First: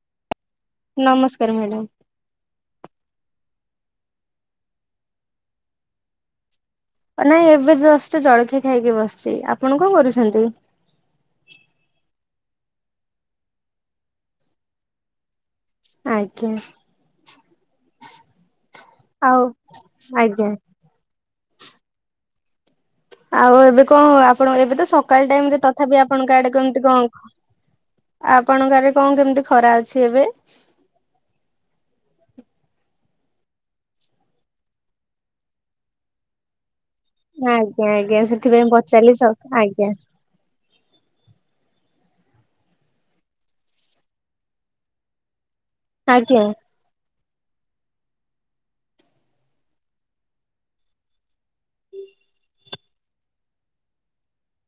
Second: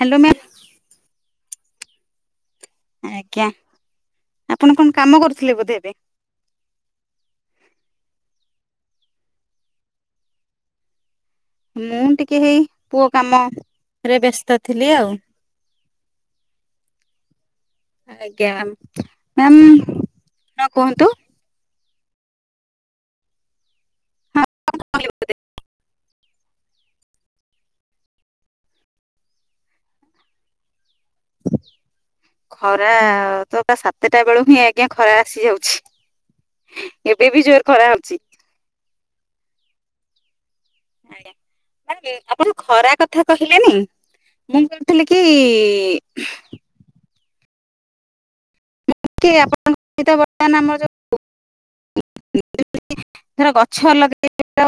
Hello ma'am [unintelligible] madam ଆଜ୍ଞା ଆପଣ କଣ କାମ କରୁଥିଲେ ବୋଧେ ଏବେ ନାଇଁ ଏବେେ ଜଳଖିଆ ଖାଇକି ବସିଛି ଆପଣ କଣ କରୁଛନ୍ତି ମୁଁ ଟ କେହି ପୁଅ କାମ ରେ ବ୍ୟସ୍ତ ଥିଲି ଆଉ ଆଜ୍ଞା ଆଜ୍ଞା ଆଉ ମ ଆଜ୍ଞା ହ କୁହନ୍ତୁ? ଆଉ ଏବେ କଣ ଆପଣ ଏବେ ତ ସକାଳ ଟାଇମ ତଥାପି ଆପଣଙ୍କ ଆଡେ କେମତି କଣ ଆପଣଙ୍କ ଆଡରେ କଣ କେମିତି ଖରା ଅଛି ଏବେ ଖରା ତ ସାତଟା ବେଳକୁ ହିଁ ଆଜ୍ଞା ଖରା ଆସିଯାଉଛି। ଆଜ୍ଞା ଆଜ୍ଞା ସେଥିପାଇଁ ପଚାଲିଶ ଆଜ୍ଞା ଆଜ୍ଞା ମ ଆପଣ ଖରା କଥା କହିଲେନି ମୁଁ କହୁଥିଲି କି? ଆଜ୍ଞା ଟ ଆପଣଙ୍କ ବର୍ତ୍ତମାନ ଆମର ଯଉର ଗଛ ଲଗେଇ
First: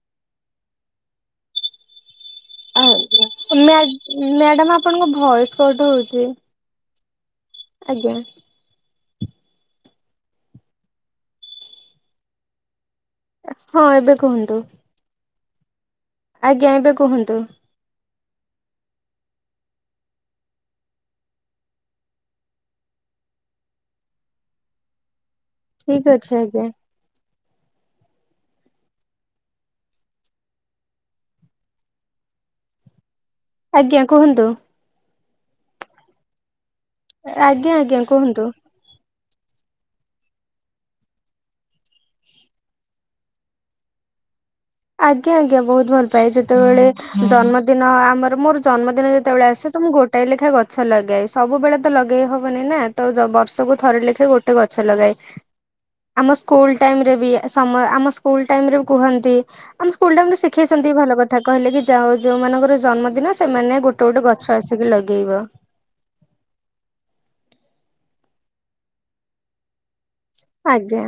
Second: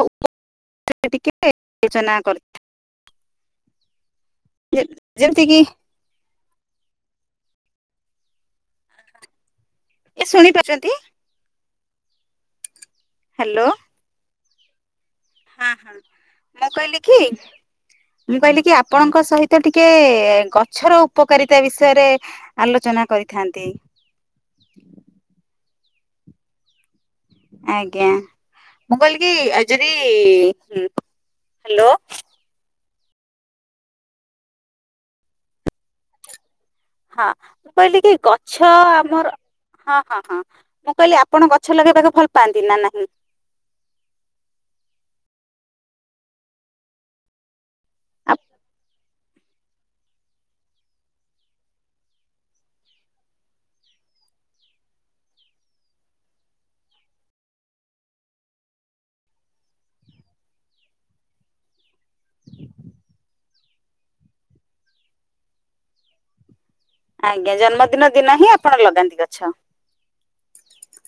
ଟିକେ ଯୋଜନା କର ଆଉ ମ୍ୟାଡାମ ଆପଣଙ୍କ ଯେମିତି କିି ଭଏସ ଏ କଠ ହଉଛି ଆଜ୍ଞା ଏ ଶୁଣି ପାରୁଛନ୍ତି। ହ୍ୟାଲୋ ହଁ ଏବେ କୁହନ୍ତୁ? ହଁ ହଁ ମୁଁ ଆଜ୍ଞା ଏବେ କହିଲି କି କୁହନ୍ତୁ। ମୁଁ କହିଲି କି ଆପଣଙ୍କ ସହିତ ଟିକେ ଗଛର ଉପକାରିତା ବିଷୟରେ ଆଲୋଚନା କରିଥାନ୍ତି। ଠିକ ଅଛ ଆଜ୍ଞା ଆଜ୍ଞା ମୁ କିଲ କି ଆଜରି ହ୍ୟାଲୋ ଆଜ୍ଞା କୁହନ୍ତୁ। ହଁ ଆଜ୍ଞା ମୁଁ କହିଲି ଆଜ୍ଞା କି କୁହନ୍ତୁ। ଗଛ ଆମର ହଁ ହଁ ହଁ ମୁଁ କହିଲି ଆପଣ ଗଛ ଲଗେଇବାକୁ ଭଲ ପାଆନ୍ତି ନା ନାହିଁ। ଆଜ୍ଞା ଆଜ୍ଞା ବହୁତ ଭଲ ପାାଏ ଯେତେବେଳେ ଜନ୍ମଦିନ ଆମର ମୋର ଜନ୍ମଦିନ ଯେତେବେଳେ ଆସେ ତ ମୁଁ ଗୋଟାଏ ଲେଖାଏଁ ଗଛ ଲଗାଏ ସବୁବେଳେ ତ ଲଗେଇ ହବନି ନା ତ ବର୍ଷକୁ ଥରେ ଲେଖାଏ ଗୋଟେ ଗଛ ଲଗାଏ ଆମ ସ୍କୁଲ ଟାଇମରେ ବି ସମ ଆମ ସ୍କୁଲ ଟାଇମରେେ ବି କୁହନ୍ତି? ଆମ ସ୍କୁଲ ଟମ ଶିଖେଇଛନ୍ତି ଭଲ କଥା କହିଲେ କି ଯାାଉ ଯୋଉ ମଙ୍କର ଜନ୍ମଦିନ ସେମାନେ ଗୋଟେ ଗୋଟେ ଗଛ ଆସିକି ଲଗେଇବ ଆଜ୍ଞା ଜନ୍ମଦିନ ଦିନ ହିଁ ଆପଣ ଲଗାନ୍ତି ଗଛ ଆଜ୍ଞା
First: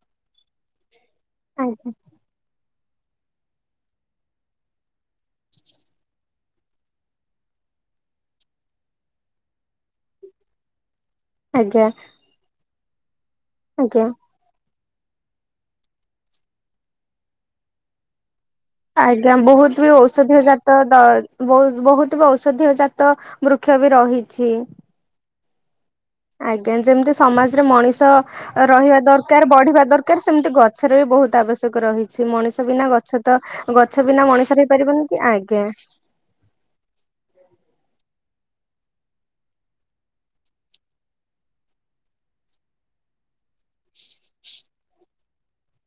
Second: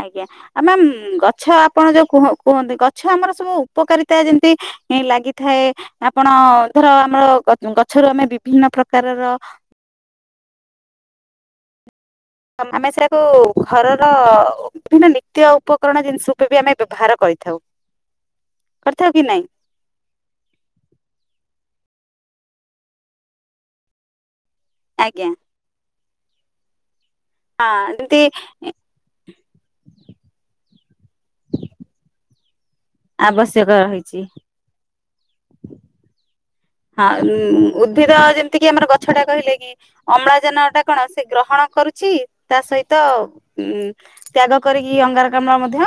ଆଜ୍ଞା ଆ ମ୍ୟମ୍ ଗଛ ଆଜ୍ଞା ଆପଣ ଯୋଉ କୁହ କୁହନ୍ତି ଗଛ ଗଛ ଆମର ସବୁ ଉପକାରିତା ଯେମତି ଲାଗିଥାଏ ଆପଣ ଧର ଆମର ଗଛରୁ ଆମେ ବିଭିନ୍ନ ପ୍ରକାରର ଆଜ୍ଞା ଆମେ ସେ ତୁ ଘରର ବିଭିନ୍ନ ନିତ୍ୟ ଉପକରଣ ଜିନିଷ ଉପରେ ବି ଆମେ ବ୍ୟବହାର କରିଥାଉ କରିଥାଉ କି ଆଜ୍ଞା ନାଇଁ ବହୁତ ବି ଔଷଧି ଜାତ ବହୁ ବହୁତ ଔଷଧୀୟ ଜାତ ବୃକ୍ଷ ବି ରହିଛି। ଆଜ୍ଞା। ଆଜ୍ଞା ଯେମିତି ସମାଜରେ ହଁ ମଣିଷ ଯେମିତି ରହିବା ଦରକାର ବଢିବା ଦରକାର ପ୍ରକାର ସେମିତି ଗଛର ବି ବହୁତ ଆବଶ୍ୟକ ରହିଛି ମଣିଷ ଗଛ ବିନା ଗଛ ତ ଆବଶ୍ୟକ ଗଛ ରହିଛି ବିନା ମଣିଷ ହେଇପାରିବନି କି ଆଜ୍ଞା। ଏତିକି ଆମର ଗଛ ଟା କହିଲେ କି ଅମ୍ଳଜାନ ଟା କଣ ସେ ଗ୍ରହଣ କରୁଛି ତା ସହିତ ହୁଁ ତ୍ୟାଗ କରିକି ଅଙ୍ଗାରକାମ୍ଳ ମଧ୍ୟ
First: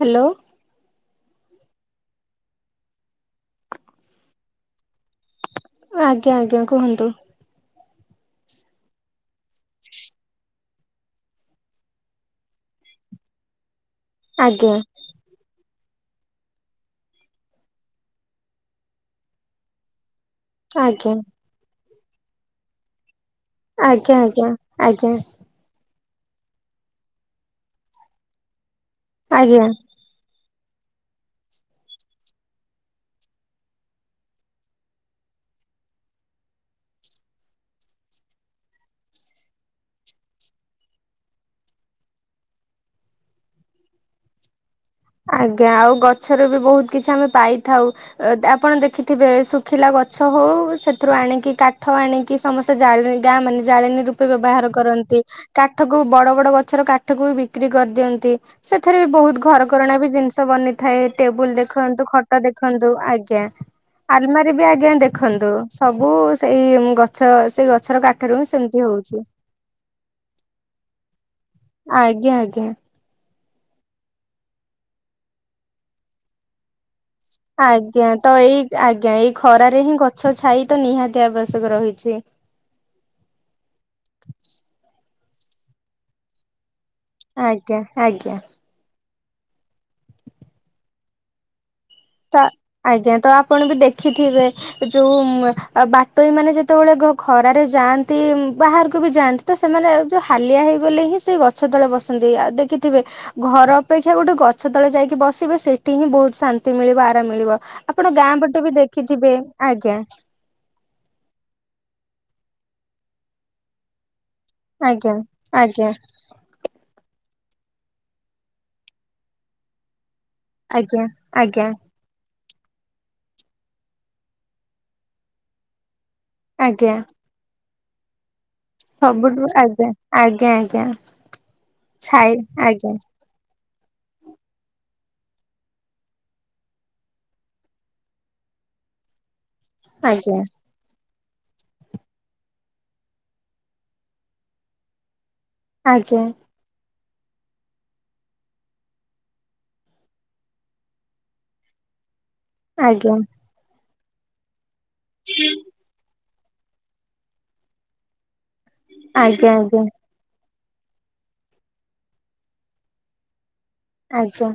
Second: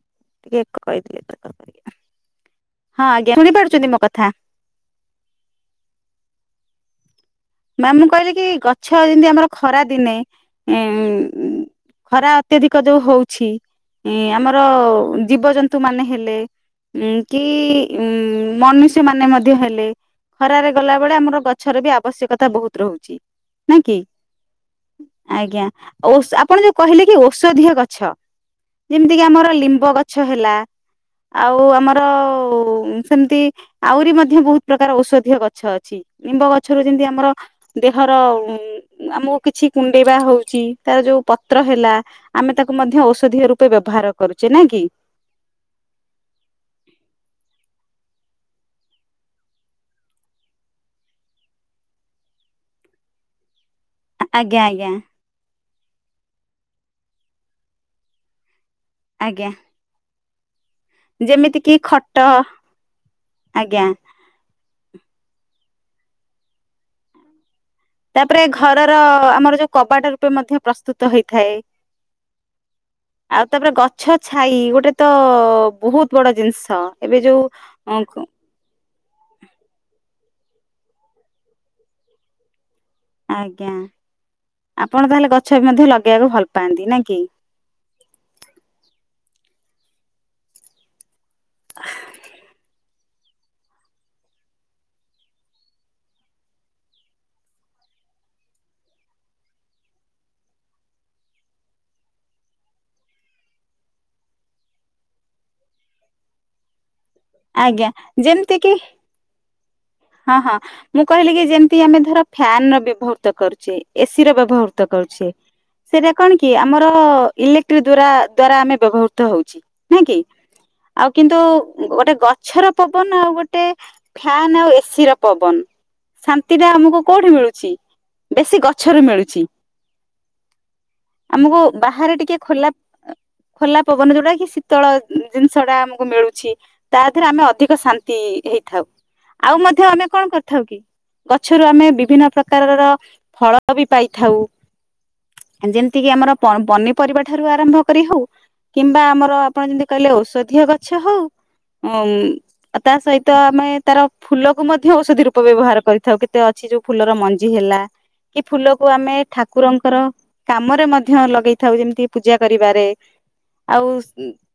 ହ୍ୟାଲୋ କିଏ କହିଲେ? ହଁ ଆଜ୍ଞା ଶୁଣି ପାରୁଛନ୍ତି ମୋ କଥା? ଆଜ୍ଞା ଆଜ୍ଞା କୁହନ୍ତୁ। ମାମୁଁ କହିଲେ କି ଗଛ ଯେମିତି ଆମର ଖରା ଦିନେ ଖରା ଅତ୍ୟଧିକ ଯୋଉ ହଉଛି ଇଁ ଆମର ଆଜ୍ଞା ଜୀବଜନ୍ତୁ ନ୍ତୁ ମାନେ ହେଲେ କି ଉ ମନୁଷ୍ୟ ମାନେ ମଧ୍ୟ ହେଲେ ଖରାରେ ଆଜ୍ଞା ଗଲାବେଳେ ଆମର ଗଛରେ ବି ଆ ଆବ୍ୟକତା ବହୁତ ରହୁଛି। ଆଜ୍ଞା ଆଜ୍ଞା ଆଜ୍ଞା। ଆଜ୍ଞା ଆପଣ ଯୋଉ କହିଲେ କି ଔଷଧୀୟ ଗଛ ଯେମିତି କିି ଆମର ଆଜ୍ଞା ଲିମ୍ବ ଗଛ ହେଲା ଆଉ ଆମର ସେମିତି ଆହୁରି ମଧ୍ୟ ବହୁତ ପ୍ରକାର ଔଷଧୀୟ ଗଛ ଅଛି ନିମ୍ବ ଗଛରୁ ଯେମତି ଆମର ଦେହର ଆମକୁ କିଛି କୁଣ୍ଡେଇବା ହଉଛି ତାର ଯୋଉ ପତ୍ର ହେଲା ଆମେ ତାକୁ ମଧ୍ୟ ଔଷଧୀୟ ରୂପେ ବ୍ୟବହାର କରୁଛେ ନା କି। ଆଜ୍ଞା ଆଉ ଗଛରେ ବି ବହୁତ କିଛି ଆମେ ପାଇଥାଉ ଆପଣ ଦେଖିଥିବେ ଶୁଖିଲା ଗଛ ହଉ ସେଥିରୁ ଆଣିକି କାଠ ଆଣିକି ସମସ୍ତେ ଜା ଗାଁ ମାନେ ଜାଳେଣୀ ରୂପେ ଆଜ୍ଞା ବ୍ୟବହାର ଆଜ୍ଞା କରନ୍ତି। କାଠକୁ ବଡ ବଡ ଗଛର କାଠକୁ ବି ବିକ୍ରି କରିଦିଅନ୍ତି। ସେଥିରେ ବି ଆଜ୍ଞା ବହୁତ ଘର ଜିନିଷ ବନେଇି ଥାଏ ଟେବୁଲ ଯେମିତି କିି ଦେଖନ୍ତୁ ଖଟ ଦେଖନ୍ତୁ ଆଜ୍ଞା ଆଲମାରୀ ବି ଆଜ୍ଞା ଦେଖନ୍ତୁ ସବୁ ସେଇ ଗଛ ସେ ଗ ତାପରେ ଘରର ଆମର ଯୋଉ କବାଟ ରୂପେ ମଧ୍ୟ ପ୍ରସ୍ତୁତ ହେଇଥାଏ। ଆଜ୍ଞା ଆଜ୍ଞା। ଆଉ ତାପରେ ଗଛ ଛାଇ ଗୋଟେ ତ ବହୁତ ବଡ ଜିନିଷ ଏବେ ଯୋଉ ଆଜ୍ଞା ତ ଏଇ ଆଜ୍ଞା ଏଇ ଖରାରେ ହିଁ ଗଛ ଗଛ ଛାଇ ତ ନିହାତି ଆବଶ୍ୟକ ରହିଛି। ଆଜ୍ଞା ଆପଣ ତାହେଲେ ଗଛ ବି ମଧ୍ୟ ଲଗେଇବାକୁ ଭଲ ପାଆନ୍ତି ନାଇଁ କି? ଆଜ୍ଞା ଆଜ୍ଞା। ତ ଆଜ୍ଞା ତ ଆପଣ ବି ଦେଖିଥିବେ ଯୋଉ ବାଟୋଇ ମାନେ ଯେତେବେଳେ ଖରାରେ ଯାଆନ୍ତି ବାହାରକୁ ବି ଯାଆନ୍ତି ତ ସେମାନେ ଯୋଉ ହାଲିଆ ହେଇଗଲେ ହିଁ ସେଇ ଗଛ ତଳେ ବସନ୍ତି ଆଉ ଦେଖିଥିବେ ଘର ଅପେକ୍ଷା ଗୋଟେ ଗଛ ତଳେ ଯାଇକି ବସିବେ ସେଠି ହିଁ ବହୁତ ଶାନ୍ତି ନ୍ତି ମିଳିବ ଆ ମିଳିବ ଆଜ୍ଞା ଆପଣ ଗାଁ ଯେମିତି ପଟେ ବି କିି ଦେଖିଥିବେ। ଆଜ୍ଞା ହଁ ହଁ ମୁଁ କହିଲି କି ଯେମିତି ଆମେ ଧର ଫ୍ୟାନ ର ବ୍ୟବହୃତ କରୁଛେ ଏସି ର ବ୍ୟବ ଉପହୃତ ଆଜ୍ଞା କରୁଛି ଆଜ୍ଞା ସେଇଟା କଣ କି ଆମର? ଇଲେକ୍ଟ୍ରିକ ଦ୍ଵାରା ଦ୍ଵାରା ଆମେ ବ୍ୟବହୃତ ହଉଛେ ନାଇଁ କି? ଆଜ୍ଞା ଆଉ କିନ୍ତୁ ଆଜ୍ଞା ଗୋଟେ ଗଛ ଗଛର ପବନ ଆଉ ଗୋଟେ ଫ୍ୟାନ ଆଉ ସିରପବନ ଶାନ୍ତି ଟା ଆଜ୍ଞା ଆମକୁ କୋଉଠି ମିଳୁଛି? ବେଶୀ ଗଛରୁ ମିଳୁଛି ସବୁଠୁ ଆଜ୍ଞା ଆଜ୍ଞା ଆଜ୍ଞା ଆମକୁ ବାହାରେ ଟିକେ ଛାଇ ଖୋଲା ଆଜ୍ଞା। ଖୋଲା ପବନ ଯୋଉଟା କି ଶୀତଳ ଜିନିଷ ଟା ଆମକୁ ମିଳୁଛି ତା ଦେହରେ ଆମେ ଅଧିକ ଶାନ୍ତି ହେଇଥାଉ। ଆଉ ମଧ୍ୟ ଆମେ କଣ ଆଜ୍ଞା କରିଥାଉ କି? ଗଛରୁ ଆମେ ବିଭିନ୍ନ ପ୍ରକାରର ଫଳ ବି ପାଇଥାଉ। ଯେମିତି କିି ଆଜ୍ଞା ଆମରି ପରିବା ଠାରୁ ଆରମ୍ଭ କରି ହଉ କିମ୍ବା ଆମର ଆପଣ ଯେମିତି କହିଲେ ଔଷଧୀୟ ଗଛ ହଉ ଆ ତା ଆଜ୍ଞା ସହିତ ଆମେ [unintelligible] ଫୁ ମଧ୍ୟ ଔଷଧି ରୂପ ବ୍ୟବହାର କରିଥାଉ। ମତେ ଅଛି ଯୋଉ ଫୁଲର ମଞ୍ଜି ହେଲା। କି ଫୁଲକୁ ଆମେ ଆଜ୍ଞା ଆଜ୍ଞା ଠାକୁରଙ୍କର କାମରେ ମଧ୍ୟ ଲଗେଇଥାଉ ଯେମିତି ପୂଜା କରିବାରେ ଆଉ ଆଜ୍ଞା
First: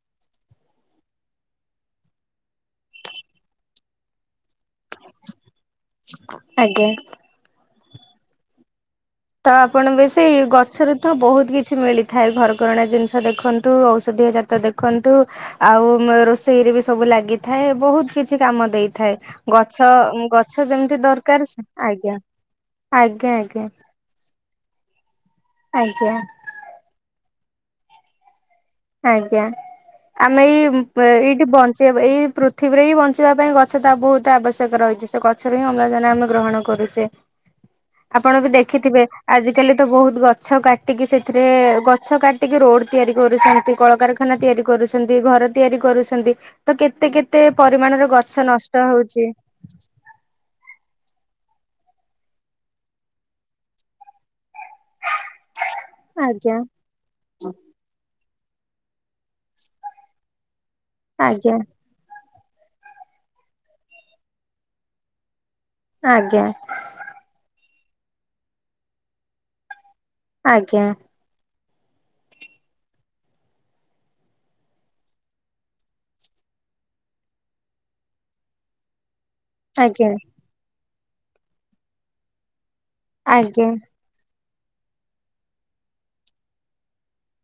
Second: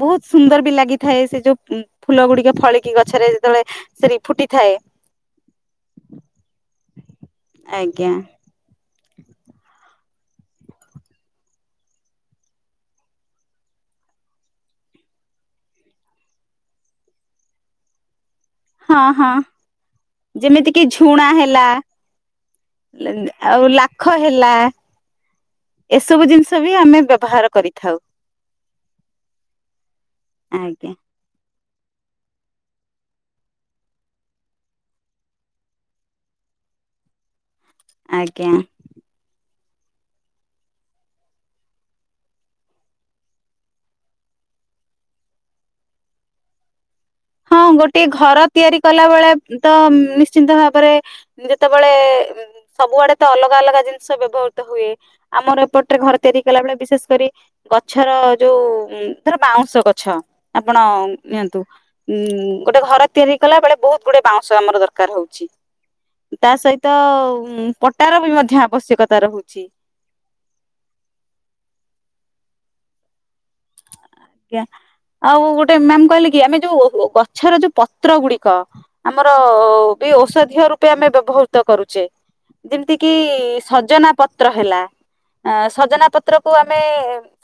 ବହୁତ ସୁନ୍ଦର ବି ଲାଗିଥାଏ ସେ ଯୋଉ ଫୁଲ ଗୁଡିକ ଫଳିକି ଗଛରେ ଯେତେବେଳେ ସେରୀ ଫୁଟିଥାଏ। ଆଜ୍ଞା। ଆଜ୍ଞା। ତ ଆପଣ ବେଶୀ ଗଛରେ ତ ବହୁତ କିଛି ମିଳିଥାଏ ଘରକରଣା ଜିନିଷ ଦେଖନ୍ତୁ ଔଷଧୀୟ ଜାତ ଦେଖନ୍ତୁ ଆଉ ରୋଷେଇରେ ବି ସବୁ ଲାଗିଥାଏ ବହୁତ କିଛି କାମ ହଁ ଦେଇଥାଏ ହଁ ଗଛ ଗଛ କିି ଯେମିତି ଝୁଣା ଦରକାର ହେଲା ଆଜ୍ଞା ଆଜ୍ଞା ଆଜ୍ଞା। ଖ ହେଲା ଆଜ୍ଞା ଏସବୁ ଜିନିଷ ବି ଆମେ ବ୍ୟବହାର କରିଥାଉ ଆଜ୍ଞା ଆମେ ଏଇ ଆଜ୍ଞା ଏଇଠି ବନ୍ଦ ସେ ଏଇ ପୃଥିବୀରେ ହିଁ ବଞ୍ଚିବା ପାଇଁ ଗଛ ତା ବହୁତ ଆବଶ୍ୟକ ରହିଛି ସେ ଗଛରୁ ହିଁ ଅମଜନେ ଆମେ ଗ୍ରହଣ କରୁଛେ ଆପଣ ବି ଆଜ୍ଞା ଦେଖିଥିବେ ଆଜି କଲି ତ ବହୁତ ଗଛ କାଟିକି ସେଥିରେ ଗଛ କାଟିକି ରୋଡ ତିଆରି କରୁଛନ୍ତି, କଳକାରଖାନା ତିଆରି କରୁଛନ୍ତି ଘର ତିଆରି କରୁଛନ୍ତି ତ କେତେ କେତେ ହଁ ଗୋଟେ ପରିମାଣର ଗଛ ଘର ନଷ୍ଟ ତିଆରି କଲା ହଉଛି ବେଳେ ତ ନିଶ୍ଚିନ୍ତ ଭାବରେ ଯେତେବେଳେ ସବୁଆଡେ ତ ଅଲଗା ଅଲଗା ଜିନିଷ ବ୍ୟବହ ହୁଏ ଆମର ଏପଟରେ ଘର ତିଆରି ଆଜ୍ଞା କଲାବେଳେ ବିଶେଷ କରି ଗଛର ଯୋଉ ଧର ବାଉଁଶ ଗଛ, ଆପଣ ଆଜ୍ଞା ନିଅନ୍ତୁ, ଉୁଁ ଗୋଟେ ଘର ତିଆରି କଲା ବେଳେ ବହୁତ ଗୁଡେ ବାଉଁଶ ଆମର ଦରକାର ହଉଛି, ଆଜ୍ଞା ତା ସହିତ ପ [inaudible] ତାର ବି ମଧ୍ୟ ଆବଶ୍ୟକତା ରହୁଛି, ଆଜ୍ଞା ଆଜ୍ଞା ଆଉ ଗୋଟେ ମ୍ୟାମ କହିଲେ କି ଆମେ ଯୋଉ ଗଛର ଯୋଉ ପତ୍ର ଗୁଡିକ ଆମର ବି ଆଜ୍ଞା ଔଷଧିୀୟ ର [inaudible] ଆମେ ବ୍ୟବହୃତ କରୁଛେ, ଯେମିତି କିି ଆଜ୍ଞା ସଜନା ପ ପତ୍ର ହେଲା ସଜନା ପତ୍ରକୁୁ ଆମେ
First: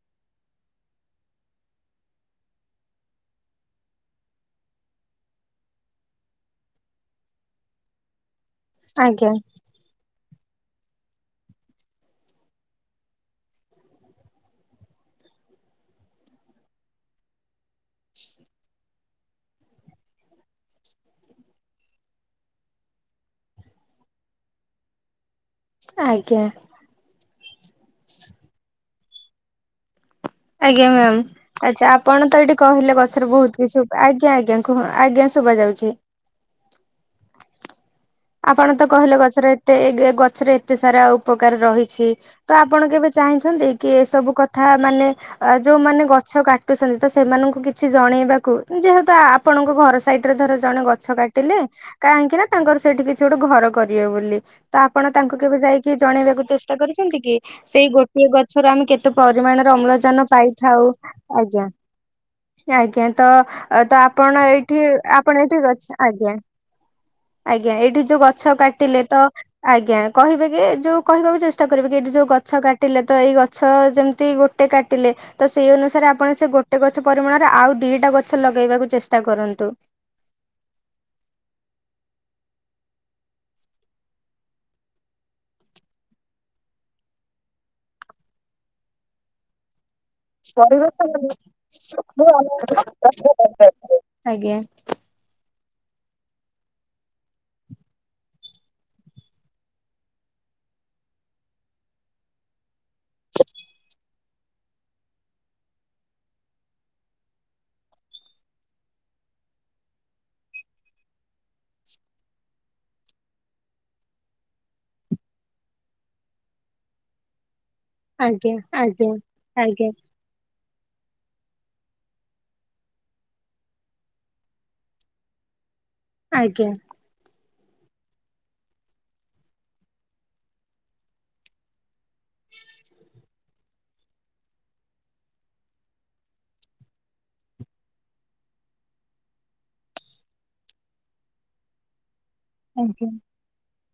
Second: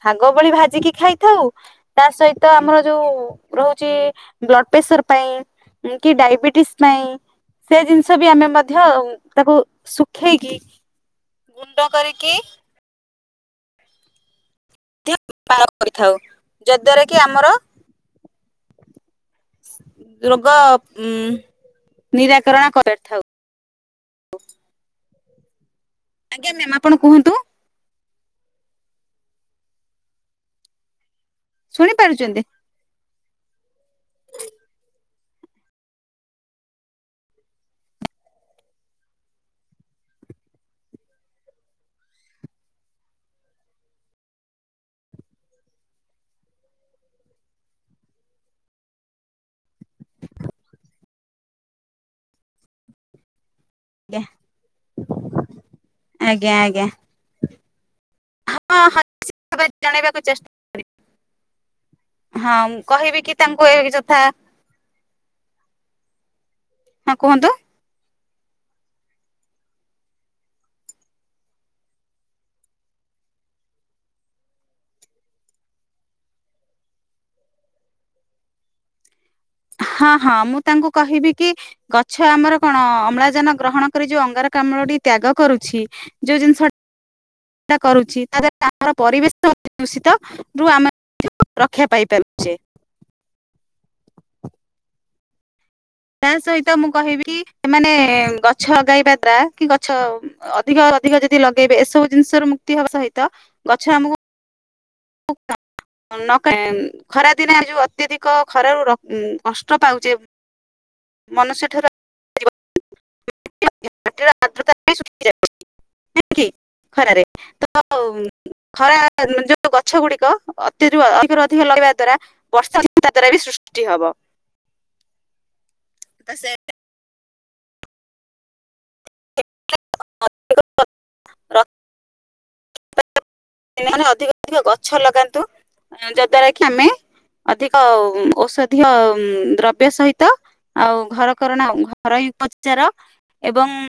ଶଙ୍ଗ ଭଳି ଭାଜିକି ଖାଇଥାଉ ତା ସହିତ ଆମର ଯୋଉ ରହୁଛି ବ୍ଲଡ ପ୍ରେସର ପାଇଁ କି ଡାଇବେଟିସ ପାଇଁ ସେ ଜିନିଷ ବି ଆମେ ମଧ୍ୟ ଆଜ୍ଞା ତାକୁ ଉଠେଇକି ଗୁଣ୍ଡ କରିକି ମଧ୍ୟ ବାର କରିଥାଉ ଯଦ୍ଵାରା କି ଆମର ରୋଗ ଉ ନିରାକରଣ କରିଥାଉ ଆଜ୍ଞା ମ୍ୟମ୍ ଆପଣ କୁହନ୍ତୁ, ଆଜ୍ଞା ମ୍ୟମ୍ ଆଚ୍ଛା ଶୁଣି ଆପଣ ତ ପାରୁଛନ୍ତି ଏଇଠି କହିଲେ କ ବହୁତ କିଛି ଆଜ୍ଞା ଆଜ୍ଞା ଆଜ୍ଞା ଶୁଭ ଯାଉଛି, ଆପଣ ତ କହିଲେ ଗଛର ଏତେ ଏ ଗଛରେ ଏତେ ସାରା ଉପକାର ରହିଛି ତ ଆପଣ କେବେ ଚାହିଁଛନ୍ତି କି ଏସବୁ କଥା ମାନେ ଯୋଉମାନୋନ ଗଛ କାଟୁଛନ୍ତି ତ ସେମାନଙ୍କୁ କିଛି ଜଣେଇବାକୁ ଯେହେତୁ ଆପଣଙ୍କ ଘର ସାଇଡ ରେ ଧର ଜଣେ ଗଛ କାଟିଲେ କାହିଁକି ନା ତାଙ୍କର ସେଠିଛି ଗୋଟେର କରିବେ ଆଜ୍ଞା ବୋଲି ତ ଆପଣ ତାଙ୍କୁ କେବେ ଯାଇକି ଜଣେଇବାକୁ ଆଜ୍ଞା ଚେଷ୍ଟା ଆଜ୍ଞା କରିଛନ୍ତି କି ସେଇ ଗୋଟିଏ ଗଛରୁ ହଁ ଆମେ କେତେ ହଁ ପରିମାଣର ଜଣେଇବାକୁ ଅମ୍ଳଜାନ ଚେଷ୍ଟା ପାଇଥାଉ ଆଜ୍ଞା ହଁ ମୁଁ ଆଜ୍ଞା କହିବି ତ କି ତାଙ୍କୁ ଏ ତ ଯଥା ଆପଣ ଏଇଠି ଆପଣ ଏଇଠି ଗ ଆଜ୍ଞା। ହଁ କୁହନ୍ତୁ ଆଜ୍ଞା ଏଇି ଯୋଉ ଗଛ କାଟିଲେ ତ ଆଜ୍ଞା କହିବେ କି ଯୋଉ କହିବାକୁ ଚେଷ୍ଟା କରିବେ କି ଏଠି ଯୋଉ ଗଛ କାଟିଲେ ତ ଏଇ ଗଛ ଯେମିତି ଗୋଟେ କାଟିଲେ ତ ସେଇ ଅନୁସାରେ ଆପଣ ସେ ଗୋଟେ ଗଛ ପରିମାଣରେ ଆଉ ଦିଟା ଗଛ ଲଗେଇବାକୁ ଚେଷ୍ଟା କର ହଁ ହଁ ମୁଁ ତାଙ୍କୁ କହିବି କି ଗଛ ଆମର କଣ ଅମ୍ଳଜାନ ଗ୍ରହଣ କରି ଯୋଉ ଅଙ୍ଗାରକାମ୍ଳ ଟି ତ୍ୟାଗ କରୁଛି ଯୋଉ ଜିନିଷ କରୁଛି ତା ଦଵାରା ଆମର ପରିବେଶ ଦୂଷିତ ରୁ ଆମେ ରକ୍ଷା ପାଇପାରୁଛେ [unintelligible] ଆଜ୍ଞା। ତା ସହିତ ମୁଁ କହିବି ସେମାନେ ଗଛ ଲଗେଇବା ଦ୍ଵାରା କି ଗଛ ଅଧିକ ଅଧିକ ଯଦି ଲଗେଇବେ ଏସବୁ ଜିନିଷରୁ ମୁକ୍ତି ହବା ସହିତ ଗଛ ଆମକୁ ଖରା ଦିନେ ଯୋଉ ଅତ୍ୟଧିକ ଖରାରୁ କଷ୍ଟ ପାଉଛେ ମନୁଷ୍ୟ ଠାରୁ [unintelligible] ଖରାରେ ତ ଆଜ୍ଞା ଆଜ୍ଞା ଆଜ୍ଞା ଖରା ଯୋଉ ଆଜ୍ଞା ଗଛ ଗୁଡିକ ଅତି। ଅଧିକ ଲଗେଇବା ଦ୍ଵାରା ବର୍ଷା ତା ଦ୍ୱାରା ବି ସୃଷ୍ଟି ହବ। ତ ସେ ଆଜ୍ଞା। [unintelligible] ଦିନ ଅଧିକ ଅଧିକ ଗଛ ଲଗାନ୍ତୁ ଯଦ୍ଵାରା କି ଆମେ ଅଧିକ ଔଷଧୀୟ ଦ୍ରବ୍ୟ ସହିତ ଆଉ ଘରକରଣା ଘର। ଉପଚାର ଆଜ୍ଞା। ଏବଂ